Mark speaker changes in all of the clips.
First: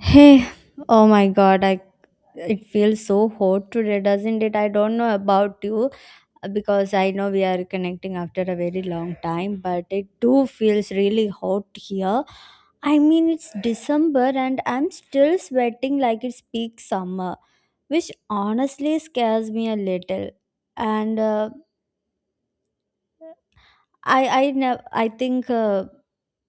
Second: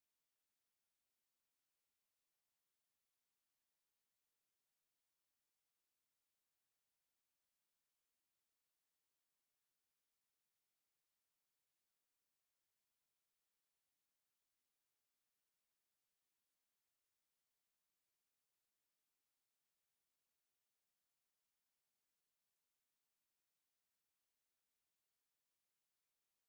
Speaker 1: Hey, oh my god, I it feels so hot today, doesn't it? I don't know about you, because I know we are connecting after a very long time, but it too feels really hot here. I mean, it's December and I'm still sweating like it's peak summer, which honestly scares me a little. And I never I think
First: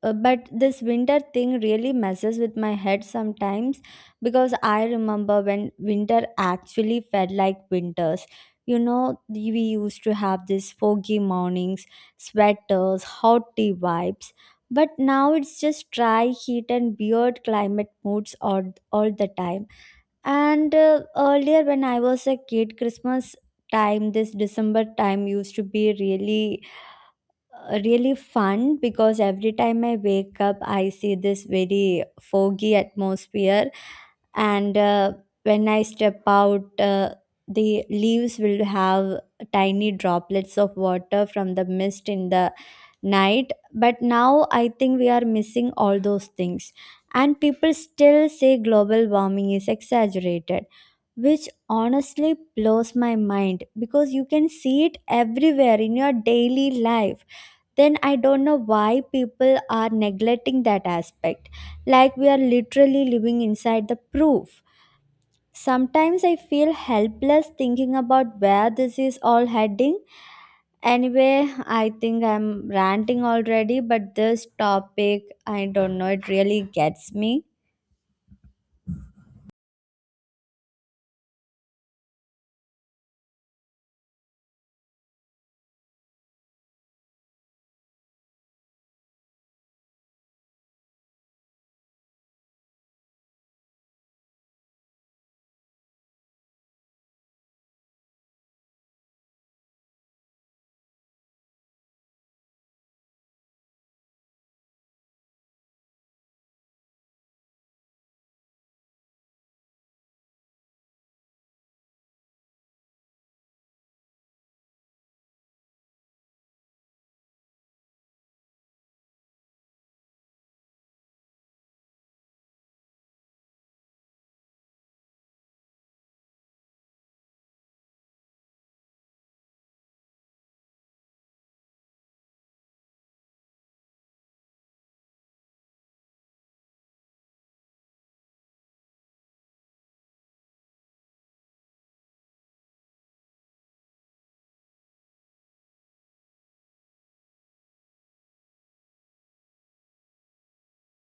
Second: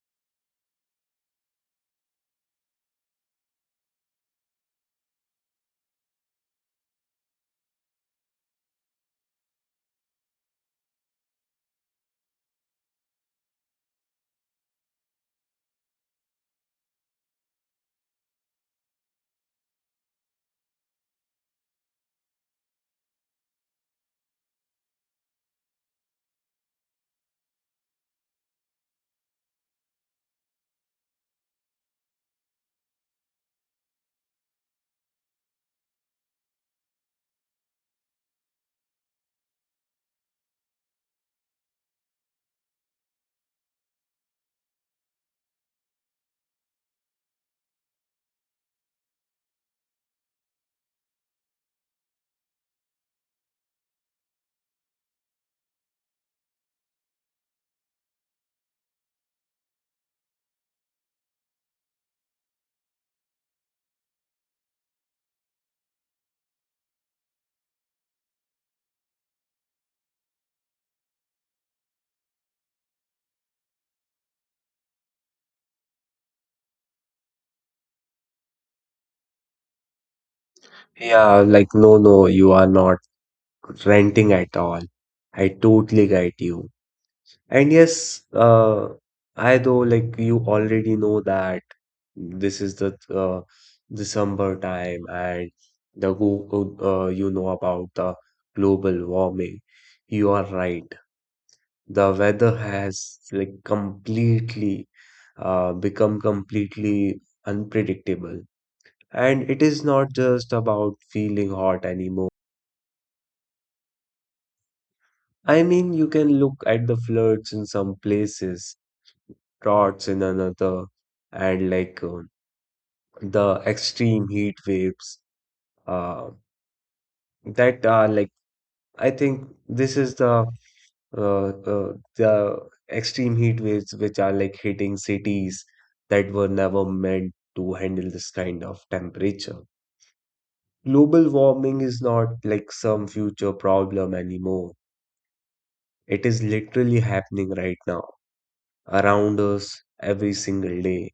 Speaker 1: But this winter thing really messes with my head sometimes because I remember when winter actually felt like winters. You know, we used to have these foggy mornings, sweaters, hot tea vibes, but now it's just dry heat and weird climate moods all the time. And Earlier, when I was a kid, Christmas time, this December time used to be really fun because every time I wake up, I see this very foggy atmosphere, and when I step out, the leaves will have tiny droplets of water from the mist in the night. But now I think we are missing all those things. And people still say global warming is exaggerated, which honestly blows my mind because you can see it everywhere in your daily life. Then I don't know why people are neglecting that aspect. Like, we are literally living inside the proof. Sometimes I feel helpless thinking about where this is all heading. Anyway, I think I'm ranting already, but this topic, I don't know, it really gets me.
Speaker 2: Yeah, like, no, no, you are not renting at all. I totally get you. And yes, I though, like, you already know that this is the December time and the go you know about the global warming. You are right. The weather has, like, completely become completely unpredictable. And it is not just about feeling hot anymore. I mean, you can look at the floods in some places, droughts in another, and like the extreme heat waves. Uh, that are like, I think this is uh, the extreme heat waves which are like hitting cities that were never meant to handle this kind of temperature. Global warming is not like some future problem anymore. It is literally happening right now, around us every single day.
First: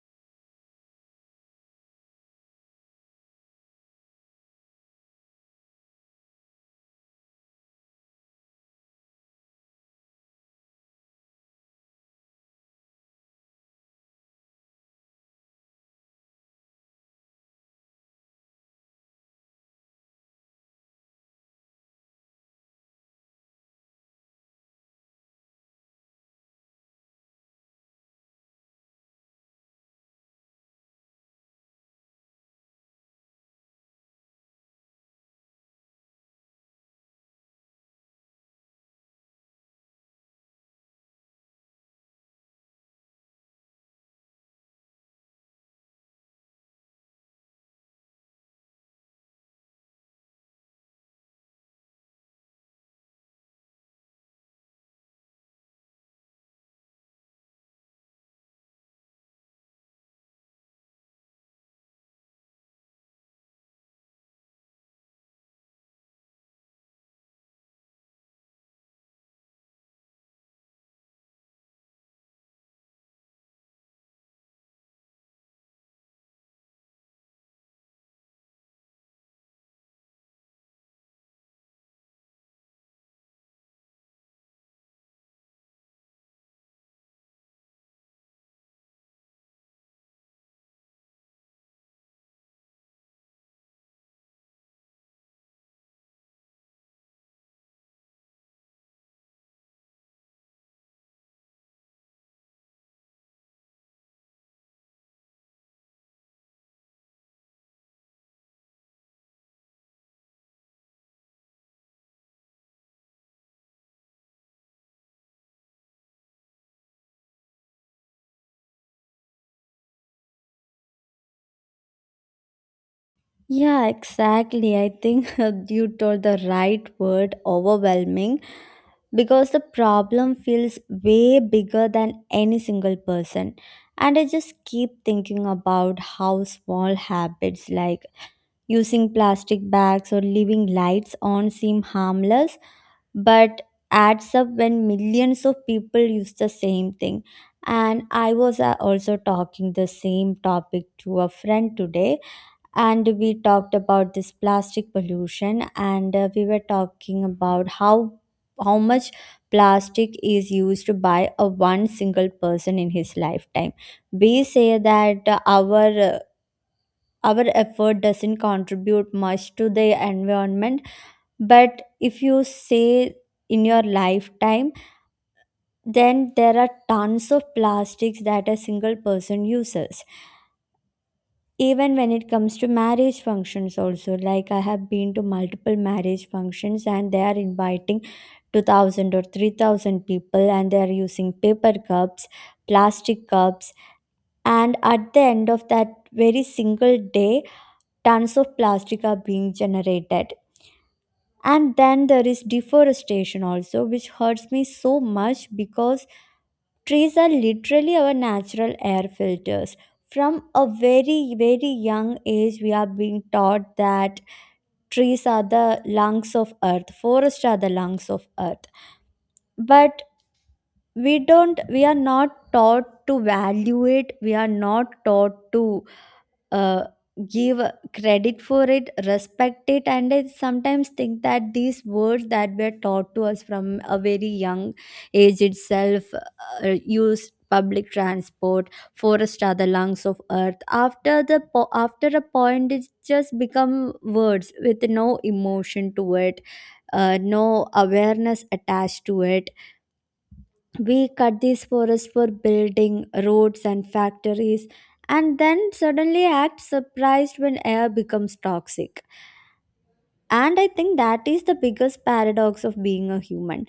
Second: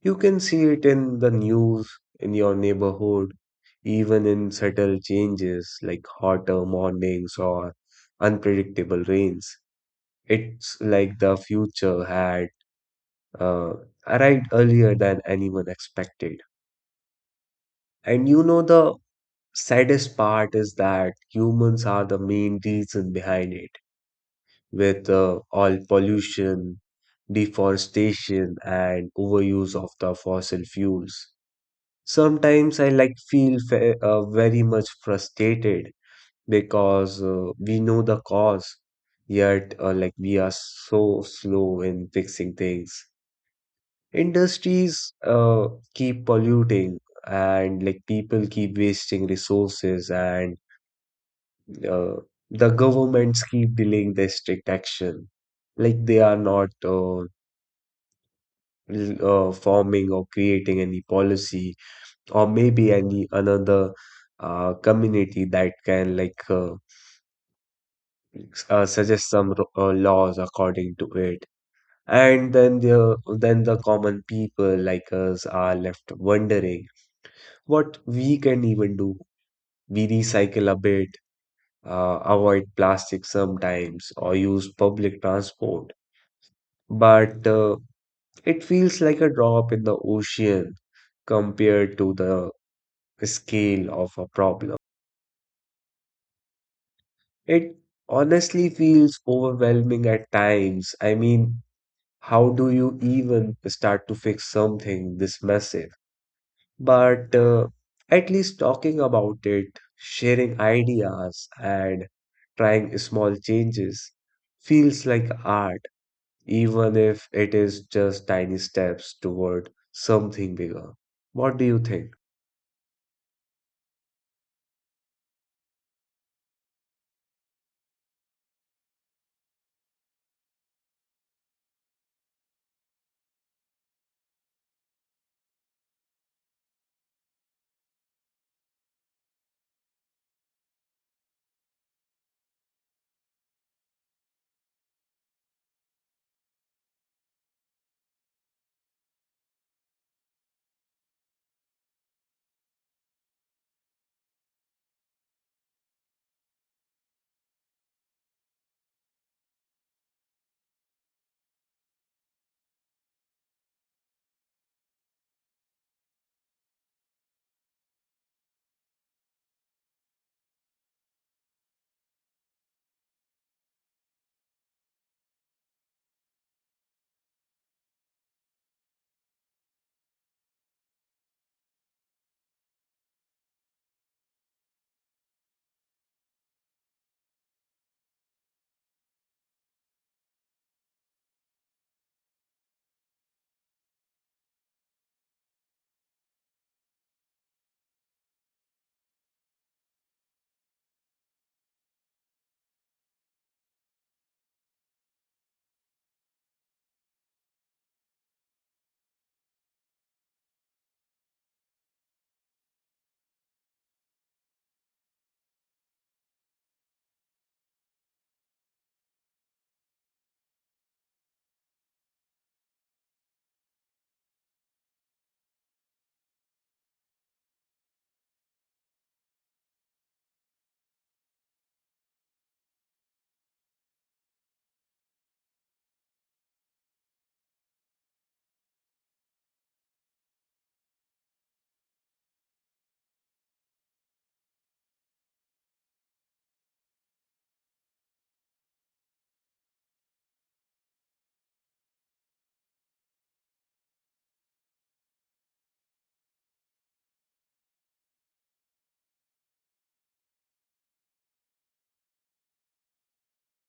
Speaker 2: You can see it in the news, in your neighborhood, even in subtle changes like hotter mornings or unpredictable rains. It's like the future had uh, arrived earlier than anyone expected. And the saddest part is that humans are the main reason behind it, with all pollution, deforestation, and overuse of the fossil fuels. Sometimes I like feel very much frustrated because we know the cause, yet like we are so slow in fixing things. Industries keep polluting, and like people keep wasting resources, and uh, the governments keep delaying their strict action. Like they are not forming or creating any policy or maybe any another community that can like suggest some laws according to it. And then the common people like us are left wondering what we can even do. We recycle a bit, avoid plastic sometimes, or use public transport, but it feels like a drop in the ocean compared to the scale of a problem. It honestly feels overwhelming at times. I mean, how do you even start to fix something this massive? But at least talking about it, sharing ideas, and trying small changes feels like art, even if it is just tiny steps toward something bigger. What do you think?
Speaker 1: Yeah, exactly. I think you told the right word, overwhelming, because the problem feels way bigger than any single person. And I just keep thinking about how small habits like using plastic bags or leaving lights on seem harmless, but adds up when millions of people use the same thing. And I was also talking the same topic to a friend today, and we talked about this plastic pollution, and we were talking about how much plastic is used by a one single person in his lifetime. We say that our effort doesn't contribute much to the environment, but if you say in your lifetime, then there are tons of plastics that a single person uses. Even when it comes to marriage functions also, like, I have been to multiple marriage functions and they are inviting 2000 or 3000 people, and they are using paper cups, plastic cups, and at the end of that very single day, tons of plastic are being generated. And then there is deforestation also, which hurts me so much because trees are literally our natural air filters. From a very, very young age, we are being taught that trees are the lungs of earth, forests are the lungs of earth. But we are not taught to value it, we are not taught to uh, give credit for it, respect it. And I sometimes think that these words that were taught to us from a very young age itself, use public transport, forests are the lungs of earth, after after a point it's just become words with no emotion to it, no awareness attached to it. We cut these forests for building roads and factories, and then suddenly act surprised when air becomes toxic. And I think that is the biggest paradox of being a human.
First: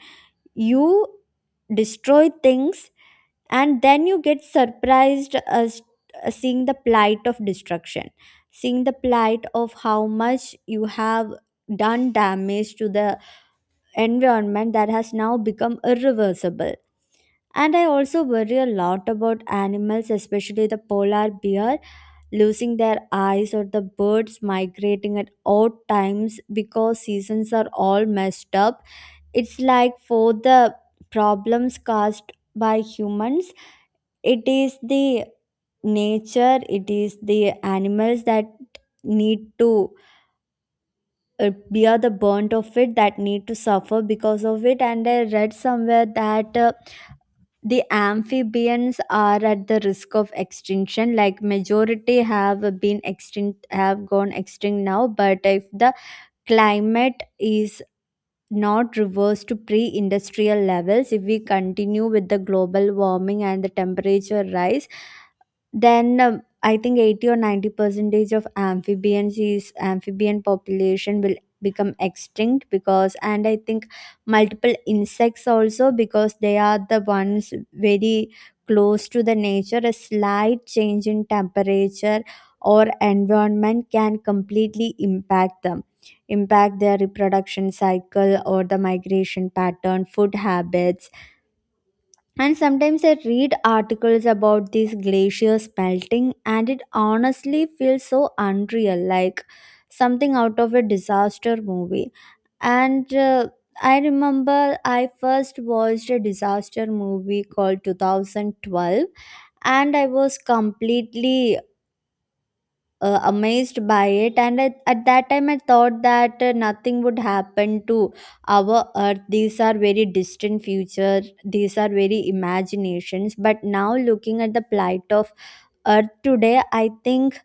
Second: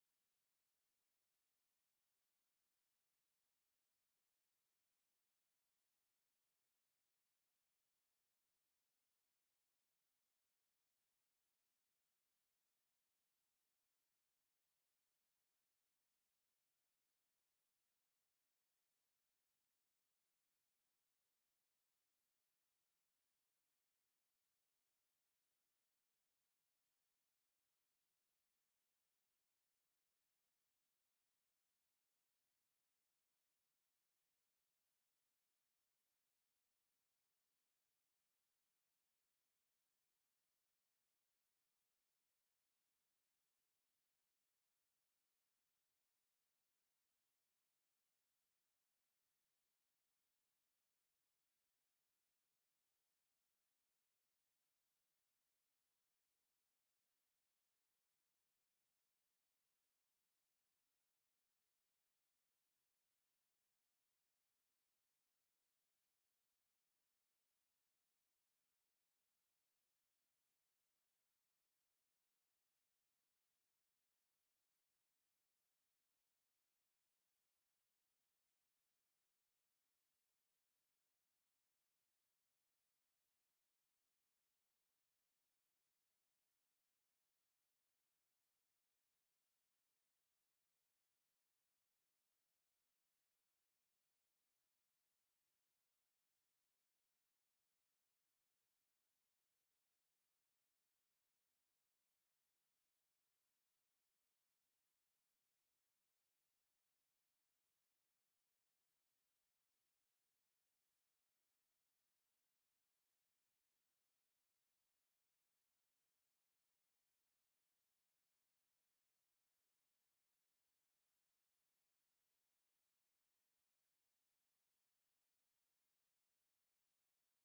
Speaker 1: You destroy things, and then you get surprised as, seeing the plight of destruction, seeing the plight of how much you have done damage to the environment that has now become irreversible. And I also worry a lot about animals, especially the polar bear losing their eyes, or the birds migrating at odd times because seasons are all messed up. It's like for the problems caused by humans, it is the nature, it is the animals that need to bear the burnt of it, that need to suffer because of it. And I read somewhere that the amphibians are at the risk of extinction. Like, majority have been extinct, have gone extinct now, but if the climate is not reverse to pre industrial levels, if we continue with the global warming and the temperature rise, then I think 80 or 90 percentage of amphibian population will become extinct. Because and I think multiple insects also, because they are the ones very close to the nature. A slight change in temperature or environment can completely impact them, impact their reproduction cycle or the migration pattern, food habits. And sometimes I read articles about these glaciers melting, and it honestly feels so unreal, like something out of a disaster movie. And I remember I first watched a disaster movie called 2012 and I was completely amazed by it. And at that time I thought that nothing would happen to our earth, these are very distant future, these are very imaginations. But now looking at the plight of earth today, I think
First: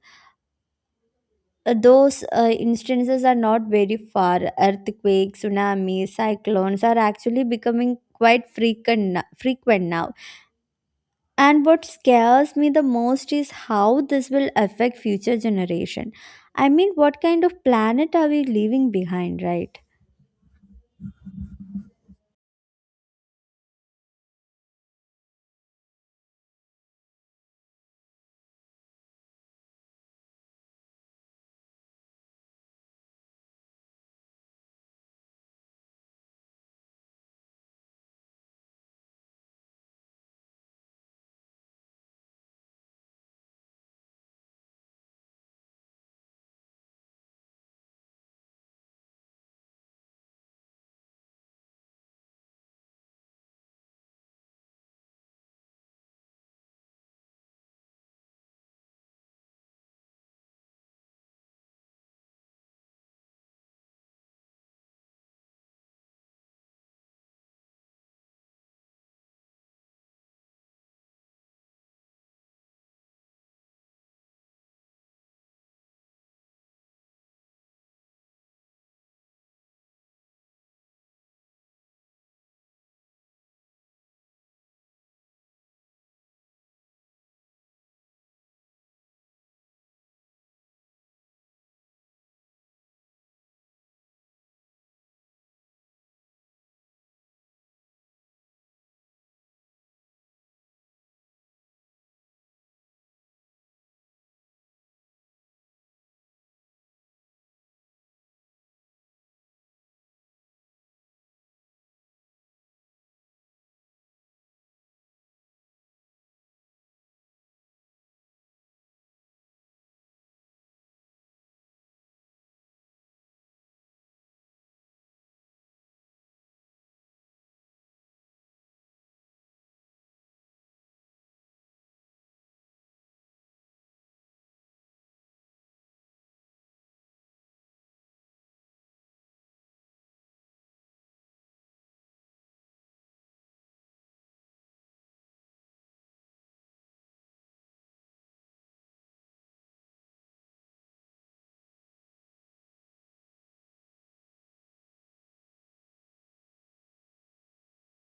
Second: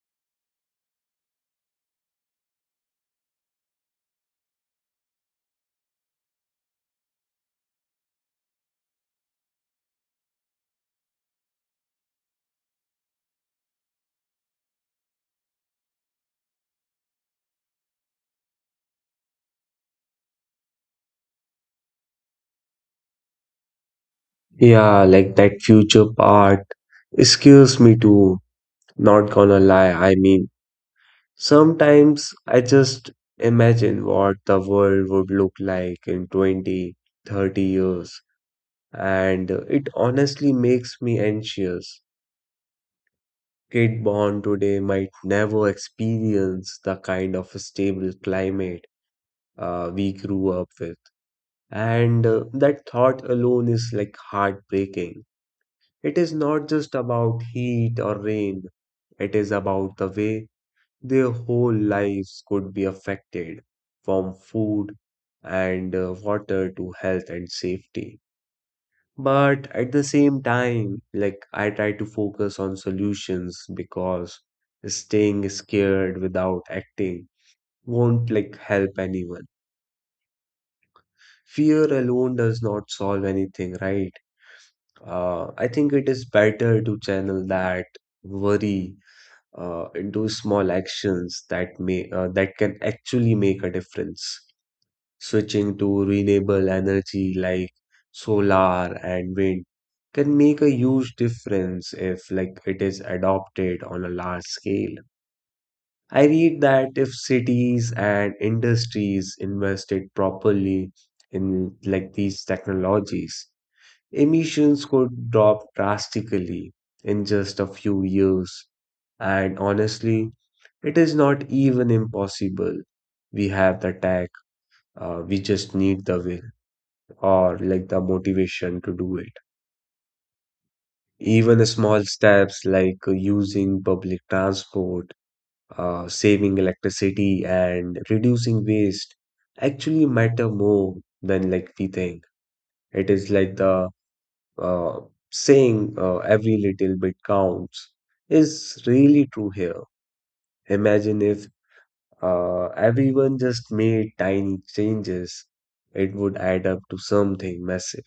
Speaker 1: those instances are not very far. Earthquakes, tsunamis, cyclones are actually becoming quite frequent now. And what scares me the most is how this will affect future generation. I mean, what kind of planet are we leaving behind, right?
Speaker 2: Yeah, like that future part scares me too. Not gonna lie, I mean, sometimes I just imagine what the world would look like in 20, 30 years, and it honestly makes me anxious. Kid born today might never experience the kind of stable climate we grew up with. And that thought alone is like heartbreaking. It is not just about heat or rain, it is about the way their whole lives could be affected, from food and water to health and safety. But at the same time, like I try to focus on solutions because staying scared without acting won't like help anyone. Fear alone does not solve anything, right? I think it is better to channel that worry into small actions that can actually make a difference. Switching to renewable energy like solar and wind can make a huge difference if like it is adopted on a large scale. I read that if cities and industries invested properly in like these technologies, emissions could drop drastically in just a few years. And honestly, it is not even impossible. We have the tech, we just need the will or like the motivation to do it. Even small steps like using public transport, saving electricity, and reducing waste actually matter more than like we think. It is like the uh, saying every little bit counts is really true here. Imagine if everyone just made tiny changes, it would add up to something massive.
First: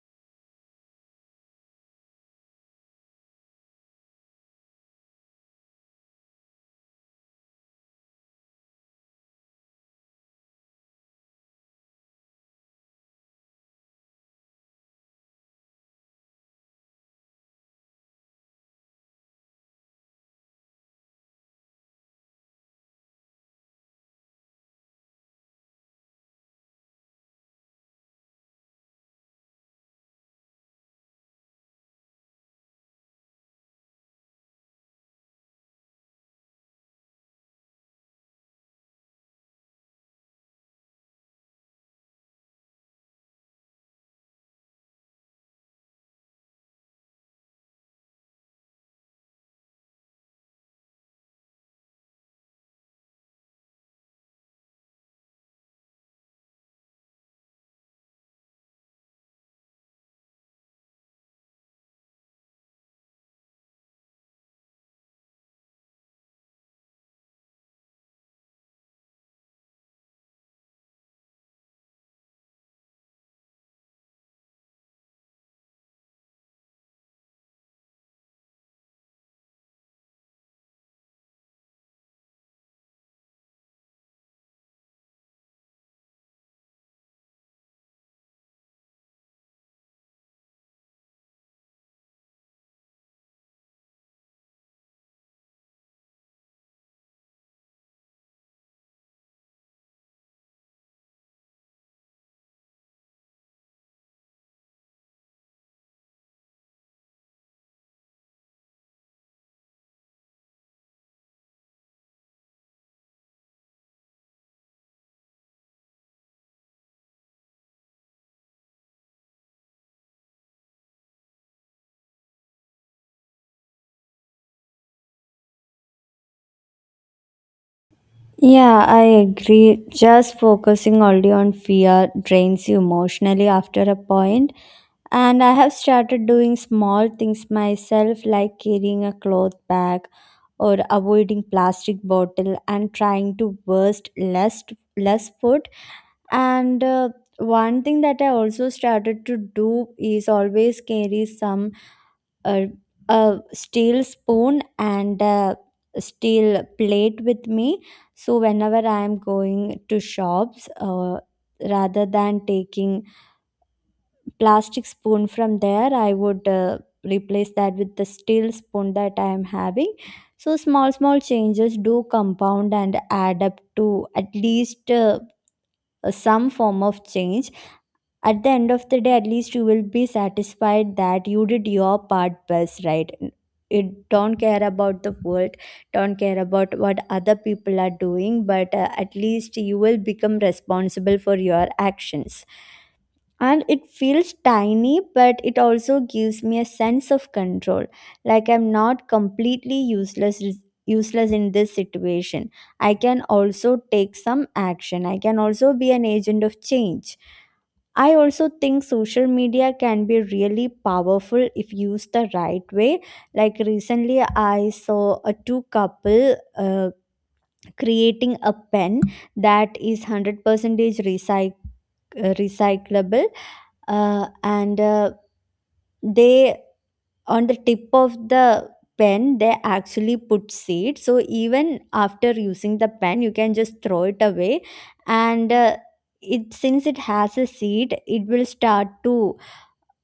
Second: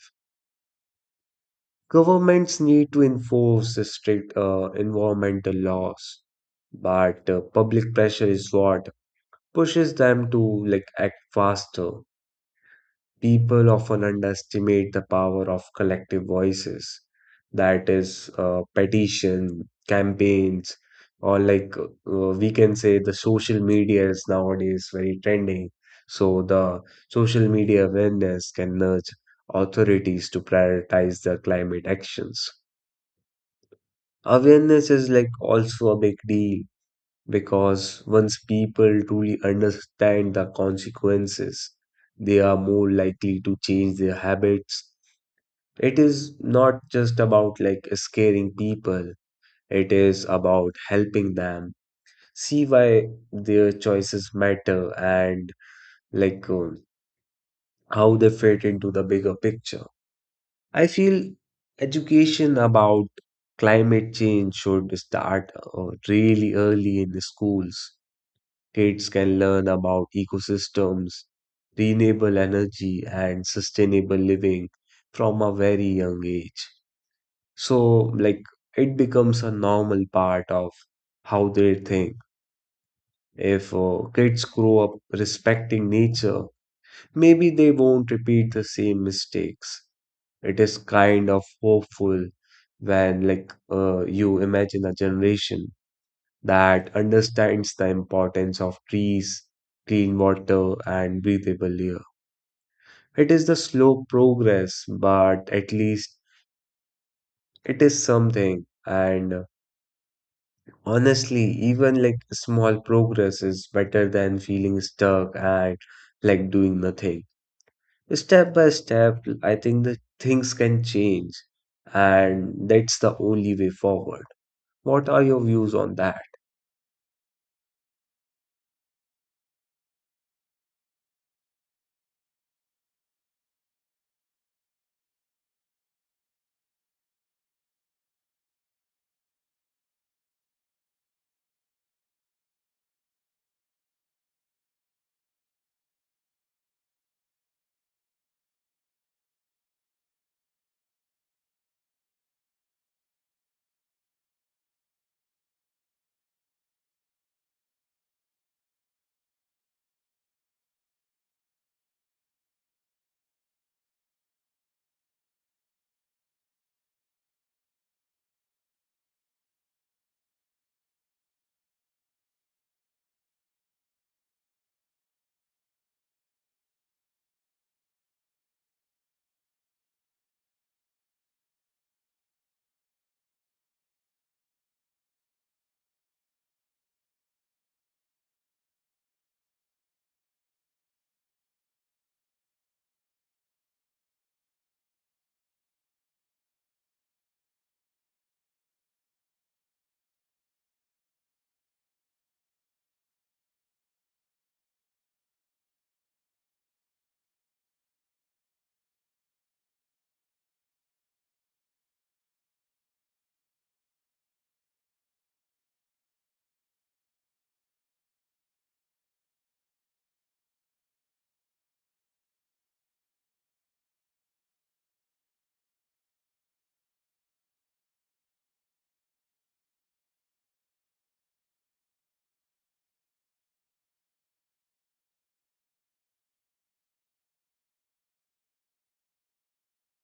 Speaker 2: Governments need to enforce strict environmental laws, but public pressure is what pushes them to like act faster. People often underestimate the power of collective voices, that is, petition, campaigns, or like we can say the social media is nowadays very trending. So the social media awareness can nudge authorities to prioritize their climate actions. Awareness is like also a big deal because once people truly understand the consequences, they are more likely to change their habits. It is not just about like scaring people, it is about helping them see why their choices matter and like how they fit into the bigger picture. I feel education about climate change should start really early in the schools. Kids can learn about ecosystems, renewable energy, and sustainable living from a very young age. So, like, it becomes a normal part of how they think. If kids grow up respecting nature, maybe they won't repeat the same mistakes. It is kind of hopeful when, like, you imagine a generation that understands the importance of trees, clean water, and breathable air. It is the slow progress, but at least it is something. And honestly, even like small progress is better than feeling stuck and like doing nothing. Step by step, I think that things can change, and that's the only way forward. What are your views on that?
Speaker 1: Yeah, I agree. Just focusing only on fear drains you emotionally after a point. And I have started doing small things myself, like carrying a cloth bag or avoiding plastic bottle and trying to waste less less food. And One thing that I also started to do is always carry some uh, a steel spoon and a steel plate with me. So whenever I am going to shops, rather than taking plastic spoon from there, I would replace that with the steel spoon that I am having. So small changes do compound and add up to at least some form of change. At the end of the day, at least you will be satisfied that you did your part best, right? It don't care about the world, don't care about what other people are doing, but at least you will become responsible for your actions. And it feels tiny, but it also gives me a sense of control. Like, I'm not completely useless in this situation. I can also take some action, I can also be an agent of change. I also think social media can be really powerful if used the right way. Like recently, I saw a two couple creating a pen that is 100% recycled recyclable. And They on the tip of the pen they actually put seed, so even after using the pen you can just throw it away, and it, since it has a seed, it will start to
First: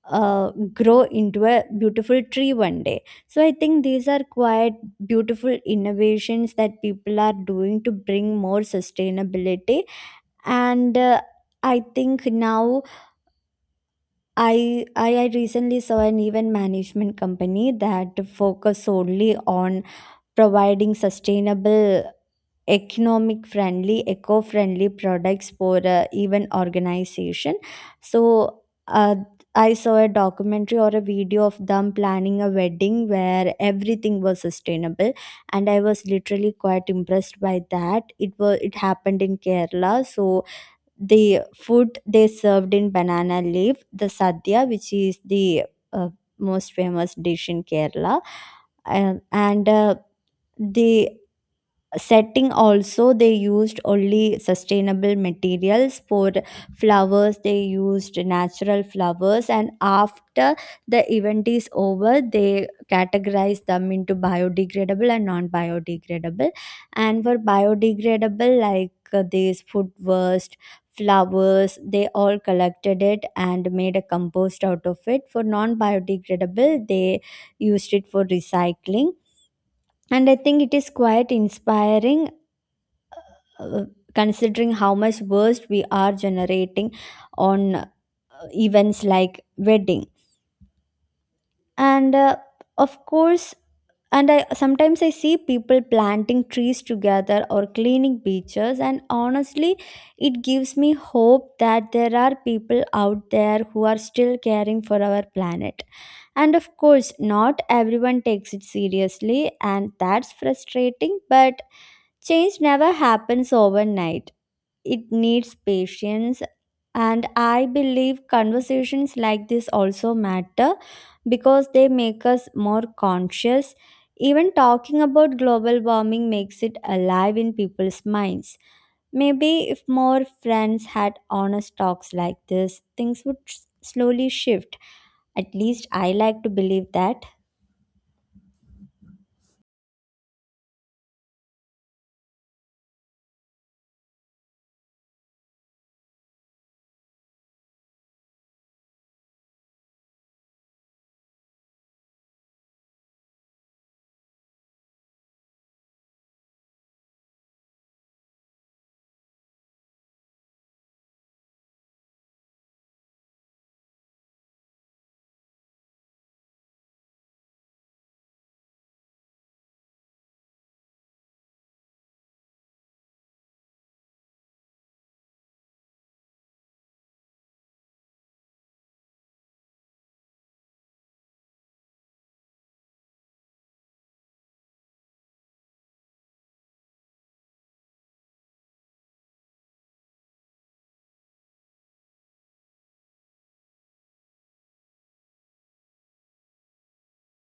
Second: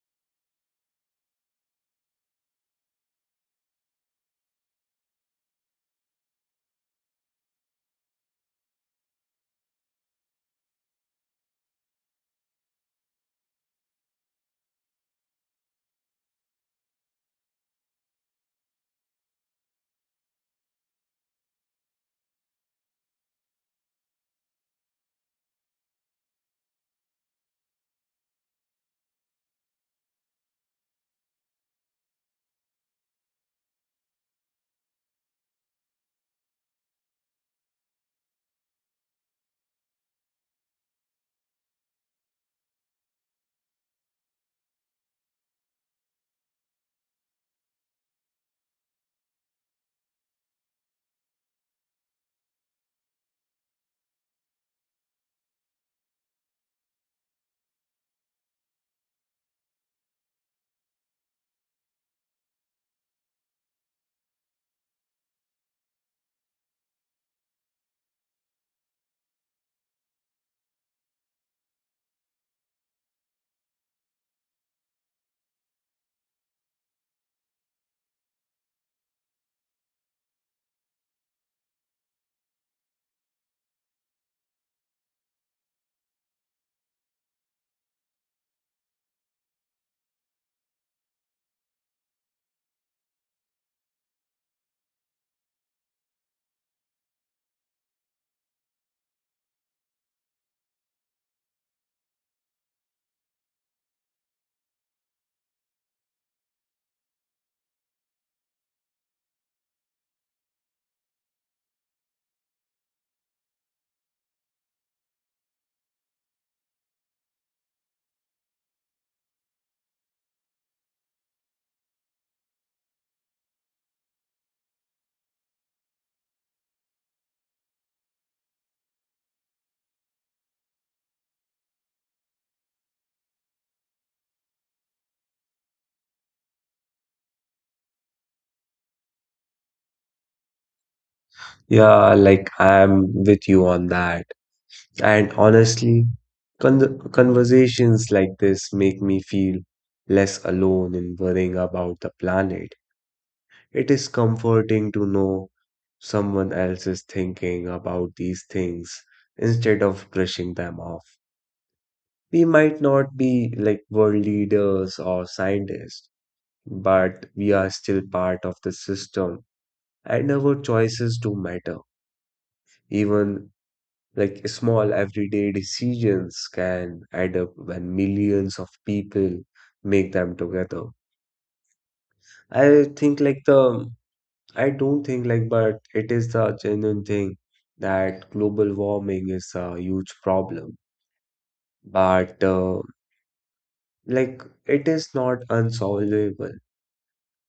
Speaker 1: grow into a beautiful tree one day. So I think these are quite beautiful innovations that people are doing to bring more sustainability. And uh, i think now I, I I recently saw an event management company that focus solely on providing sustainable, economic friendly, eco friendly products for even organization. So I saw a documentary or a video of them planning a wedding where everything was sustainable, and I was literally quite impressed by that. It was, it happened in Kerala, so the food they served in banana leaf, the sadhya, which is the uh, most famous dish in Kerala, and the setting also they used only sustainable materials for flowers. They used natural flowers, and after the event is over they categorize them into biodegradable and non biodegradable. And for biodegradable, like, these food waste, flowers, they all collected it and made a compost out of it. For non biodegradable they used it for recycling. And I think it is quite inspiring, uh, considering how much waste we are generating on events like wedding. And Of course. And I sometimes I see people planting trees together or cleaning beaches, and honestly it gives me hope that there are people out there who are still caring for our planet. And of course not everyone takes it seriously and that's frustrating, but change never happens overnight, it needs patience. And I believe conversations like this also matter because they make us more conscious. Even talking about global warming makes it alive in people's minds. Maybe if more friends had honest talks like this, things would slowly shift. At least I like to believe that.
Speaker 2: Yeah, like I'm with you on that. And honestly, conversations like this make me feel less alone in worrying about the planet. It is comforting to know someone else is thinking about these things instead of brushing them off. We might not be like world leaders or scientists, but we are still part of the system and our choices do matter. Even like small everyday decisions can add up when millions of people make them together. I think like the I don't think, like, but it is the genuine thing that global warming is a huge problem. But like it is not unsolvable.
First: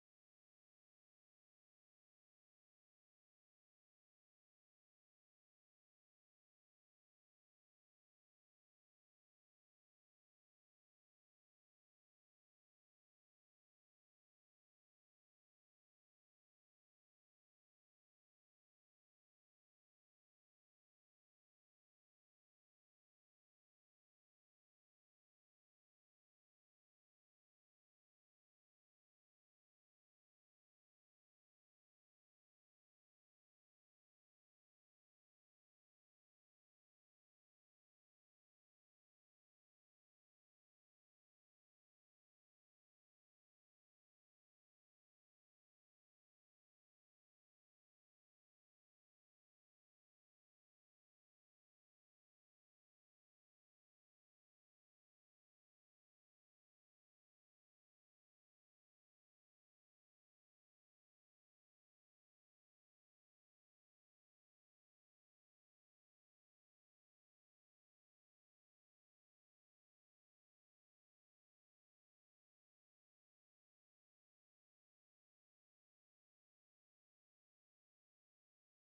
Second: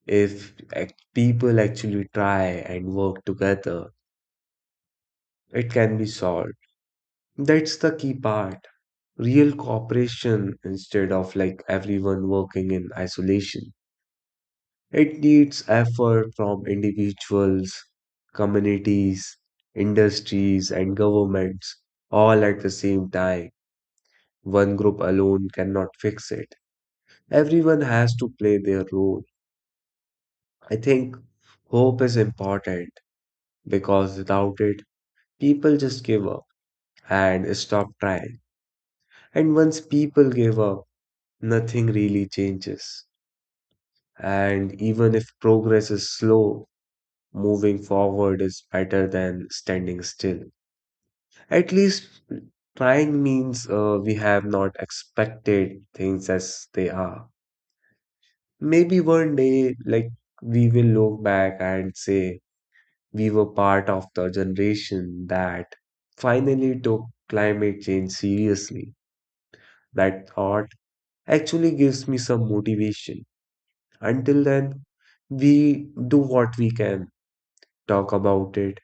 Speaker 2: If people actually try and work together, it can be solved. That's the key part. Real cooperation instead of like everyone working in isolation. It needs effort from individuals, communities, industries, and governments all at the same time. One group alone cannot fix it. Everyone has to play their role. I think hope is important because without it, people just give up and stop trying. And once people give up, nothing really changes. And even if progress is slow, moving forward is better than standing still. At least trying means we have not expected things as they are. Maybe one day, like, we will look back and say we were part of the generation that finally took climate change seriously. That thought actually gives me some motivation. Until then, we do what we can, talk about it,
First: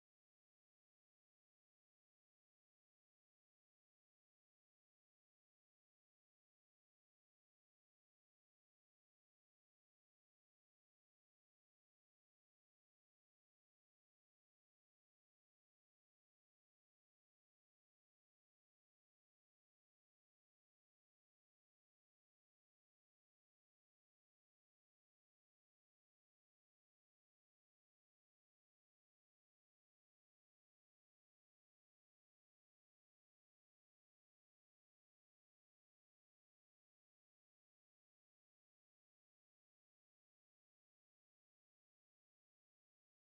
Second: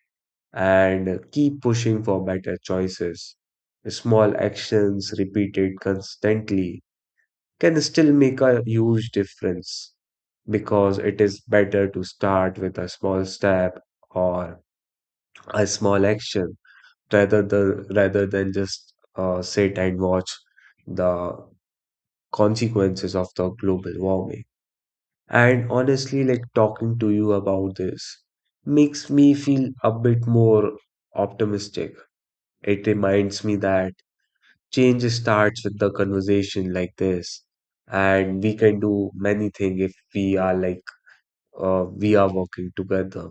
Speaker 2: and keep pushing for better choices. Small actions repeated constantly can still make a huge difference because it is better to start with a small step or a small action, rather than just sit and watch the consequences of the global warming. And honestly, like talking to you about this makes me feel a bit more optimistic. It reminds me that change starts with the conversation like this, and we can do many things if we are working together,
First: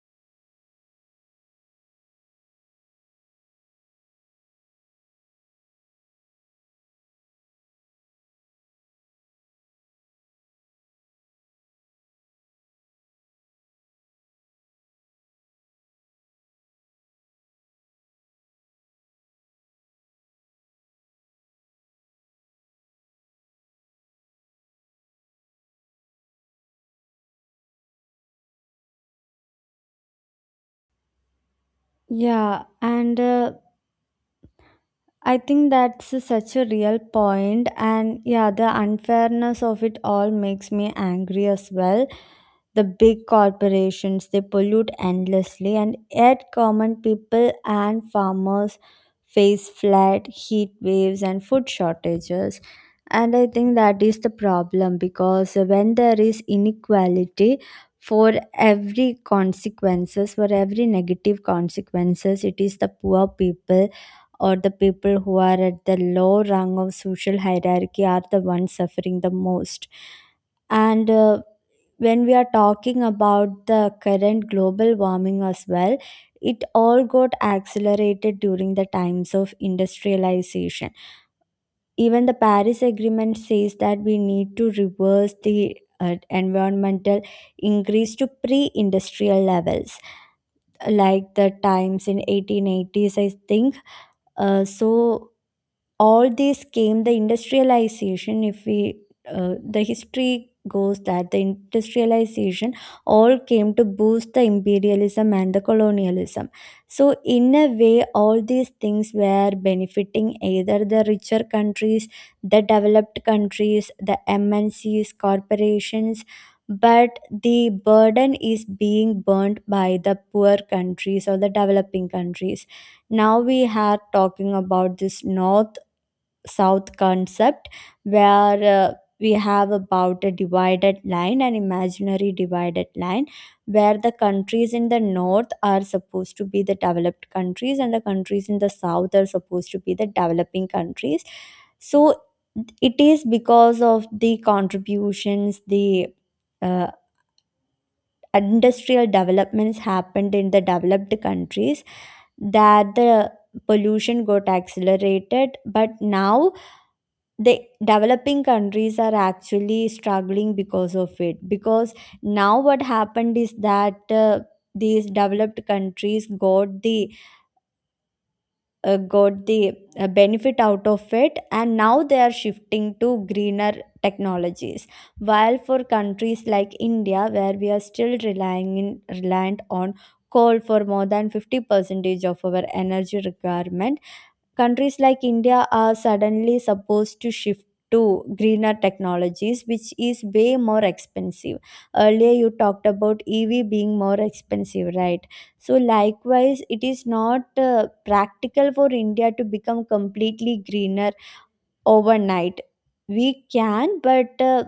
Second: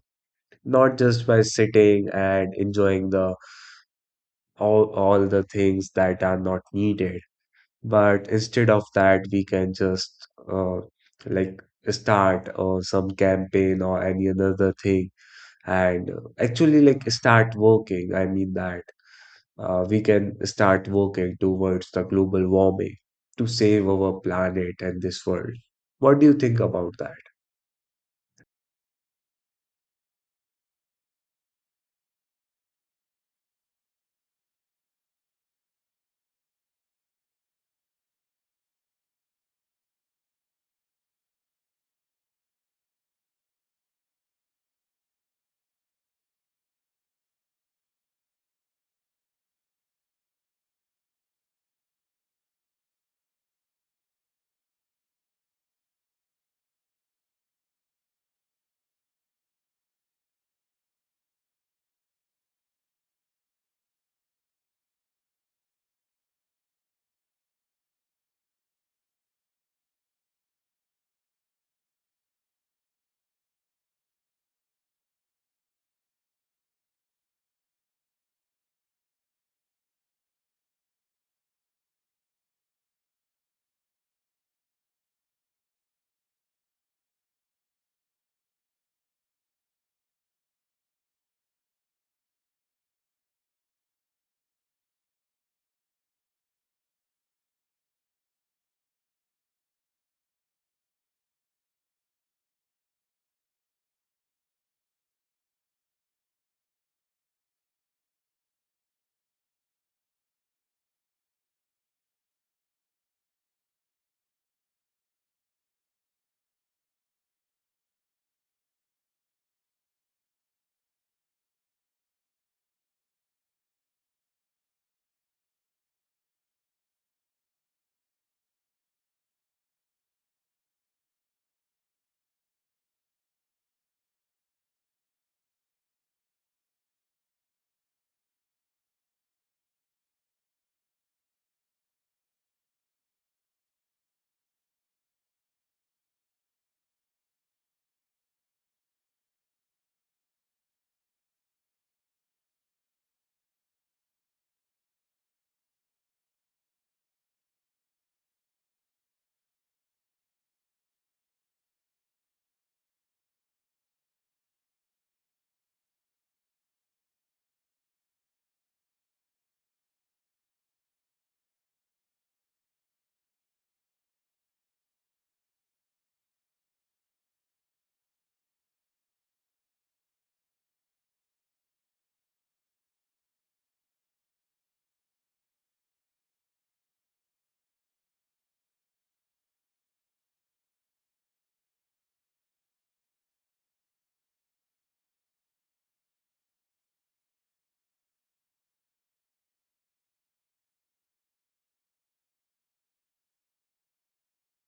Speaker 2: not just by sitting and enjoying the all the things that are not needed. But instead of that, we can just uh, like start some campaign or any another thing and actually like start working. I mean that we can start working towards the global warming to save our planet and this world. What do you think about that?
Speaker 1: Yeah, and I think that's such a real point, and yeah, the unfairness of it all makes me angry as well. The big corporations they pollute endlessly, and yet common people and farmers face flood, heat waves and food shortages. And I think that is the problem, because when there is inequality, for every consequences, for every negative consequences, it is the poor people or the people who are at the low rung of social hierarchy are the ones suffering the most. And when we are talking about the current global warming as Well, it all got accelerated during the times of industrialization. Even the Paris agreement says that we need to reverse the environmental increase to pre-industrial levels, like the times in 1880s I think. uh, so all these came the industrialization, if we the history goes that the industrialization all came to boost the imperialism and the colonialism. So in a way all these things were benefiting either the richer countries, the developed countries, the MNCs corporations, but the burden is being burnt by the poor countries or the developing countries. Now we are talking about this north south concept, where uh, we have about a divided line, an imaginary divided line, where the countries in the north are supposed to be the developed countries and the countries in the south are supposed to be the developing countries. So it is because of the contributions, the uh, industrial developments happened in the developed countries, that the pollution got accelerated. But now the developing countries are actually struggling because of it, because now what happened is that these developed countries got the uh, got the benefit out of it and now they are shifting to greener technologies, while for countries like India where we are still reliant on coal for more than 50 percentage of our energy requirement. Countries like India are suddenly supposed to shift to greener technologies, which is way more expensive. Earlier, you talked about EV being more expensive, right? So, likewise, it is not practical for India to become completely greener overnight. We can, but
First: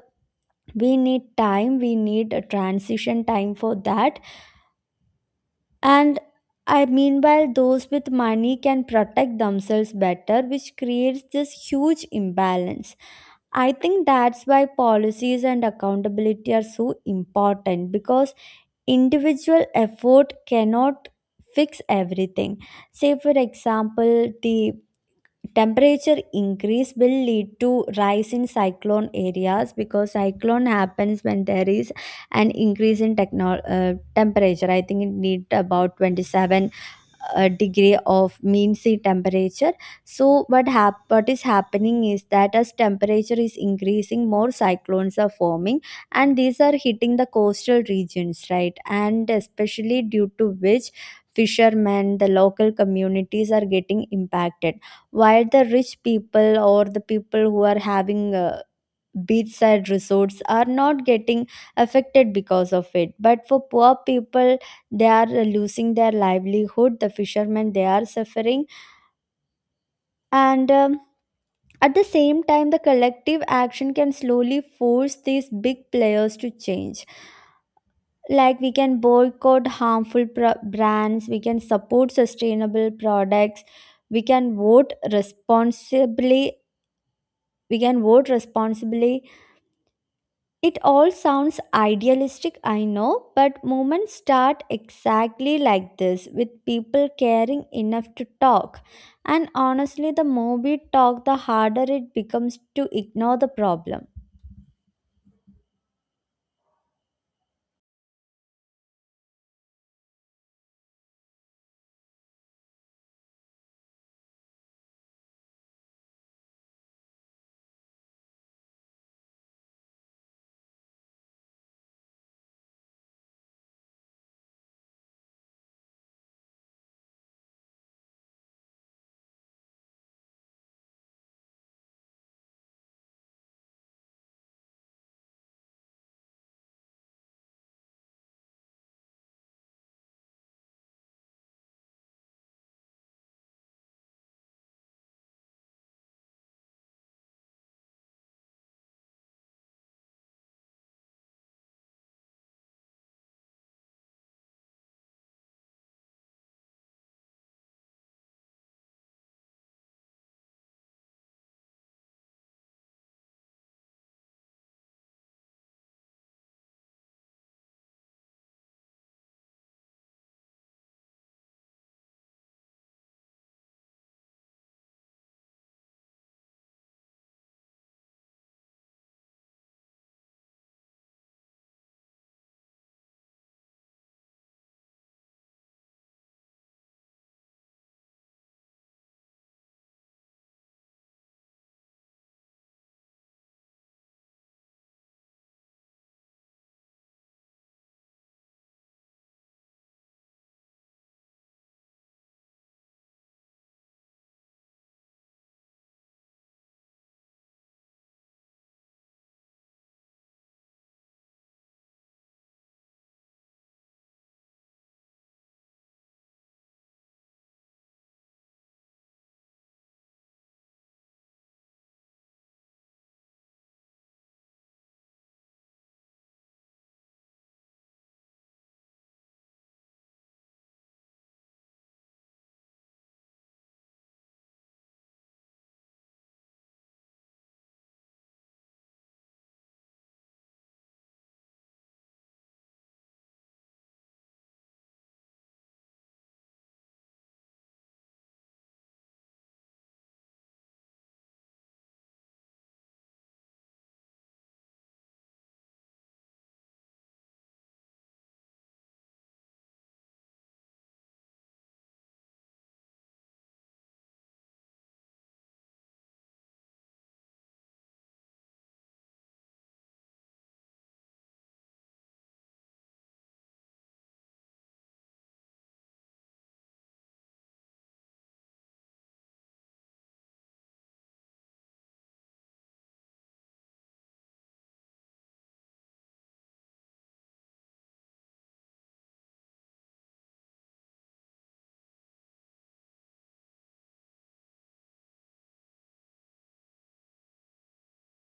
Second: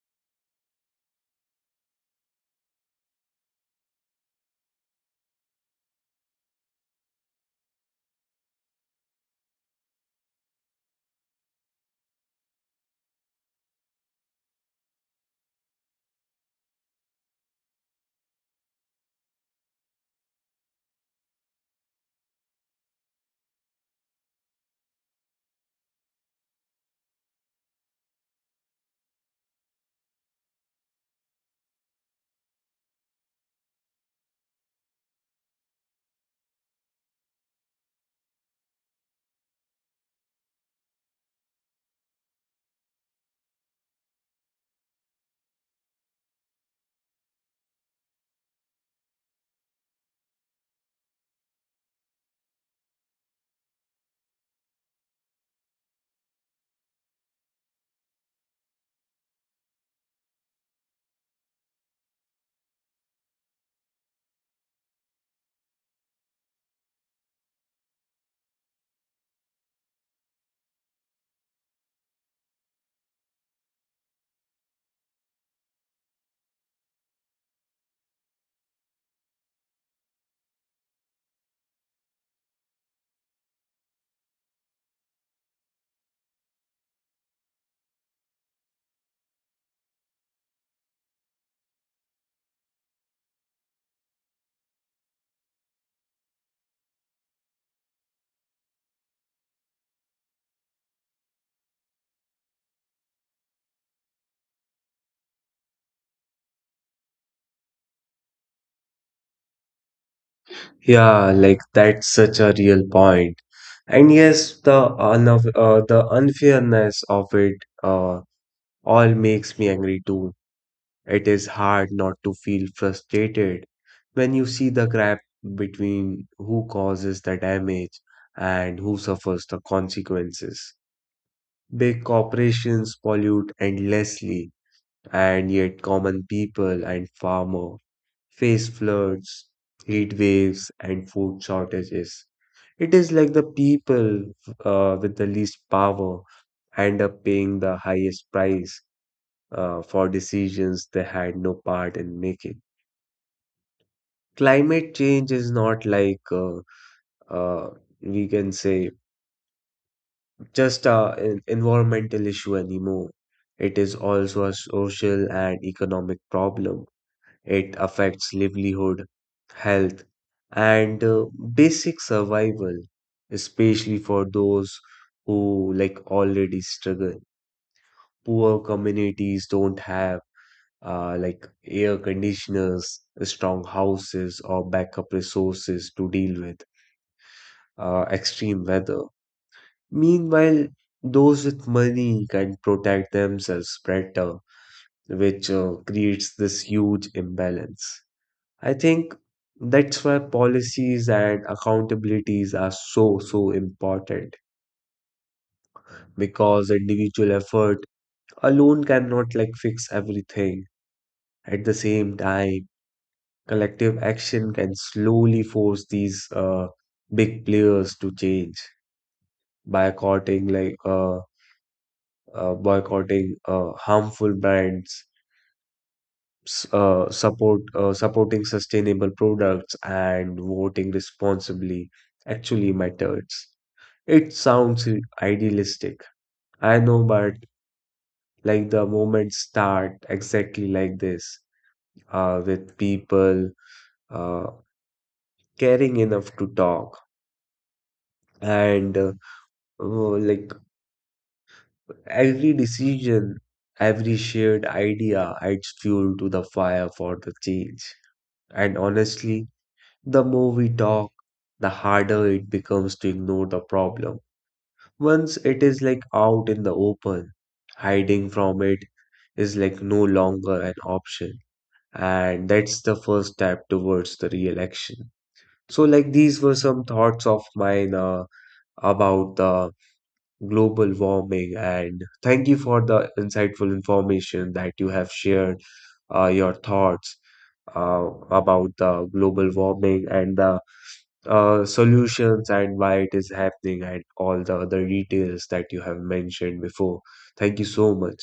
Speaker 1: we need time, we need a transition time for that. And I meanwhile, those with money can protect themselves better, which creates this huge imbalance. I think that's why policies and accountability are so important, because individual effort cannot fix everything. Say for example, the temperature increase will lead to rise in cyclone areas, because cyclone happens when there is an increase in temperature. I think it need about 27 degree of mean sea temperature. So what is happening is that as temperature is increasing, more cyclones are forming and these are hitting the coastal regions, right? And especially due to which fishermen, the local communities are getting impacted, while the rich people or the people who are having beachside resorts are not getting affected because of it. But for poor people, they are losing their livelihood, the fishermen, they are suffering. And at the same time, the collective action can slowly force these big players to change. Like, we can boycott brands, we can support sustainable products, we can vote responsibly. we can vote responsibly. It all sounds idealistic, I know, but movements start exactly like this, with people caring enough to talk. And honestly, the more we talk, the harder it becomes to ignore the problem.
Speaker 2: Yeah, like that's such a real point. And yes, the the unfairness of it uh, all makes me angry too. It is hard not to feel frustrated when you see the gap between who causes the damage and who suffers the consequences. Big corporations pollute endlessly, and yet common people and farmers face floods, heat waves, and food shortages. It is like the people with the least power end up paying the highest price for decisions they had no part in making. Climate change is not like uh, we can say just a environmental issue anymore. It is also a social and economic problem. It affects livelihood, health, and basic survival, especially for those who like already struggle. Poor communities don't have like air conditioners, strong houses, or backup resources to deal with extreme weather. Meanwhile, those with money can protect themselves better, which creates this huge imbalance. I think that's why policies and accountabilities are so, so important, because individual effort alone cannot like fix everything. At the same time, collective action can slowly force these big players to change. By courting like boycotting harmful brands, supporting sustainable products, and voting responsibly actually matters. It sounds idealistic, I know, but like the movements start exactly like this, with people uh, caring enough to talk, and oh, like every decision, every shared idea adds fuel to the fire for the change. And honestly, the more we talk, the harder it becomes to ignore the problem. Once it is like out in the open, hiding from it is like no longer an option. And that's the first step towards the real action. So, like, these were some thoughts of mine about the global warming. And thank you for the insightful information that you have shared, your thoughts about the global warming and the solutions and why it is happening and all the other details that you have mentioned before. Thank you so much.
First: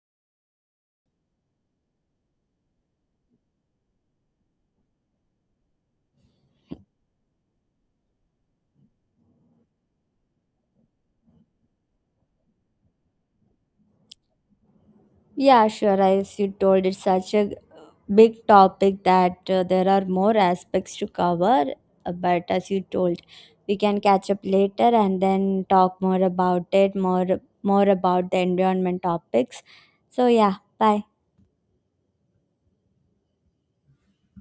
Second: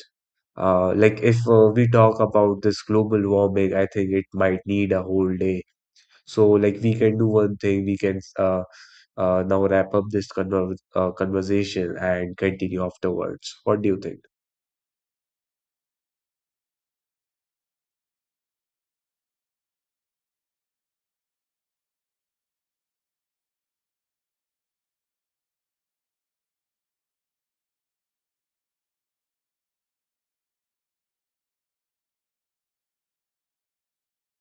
Speaker 2: Like if we talk about this global warming, I think it might need a whole day. So like we can do one thing, we can now wrap up this conversation and continue afterwards. What do you think?
Speaker 1: Yeah, sure, as you told, it's such a big topic that there are more aspects to cover, but as you told, we can catch up later and then talk more about it, more about the environment topics. So yeah, bye.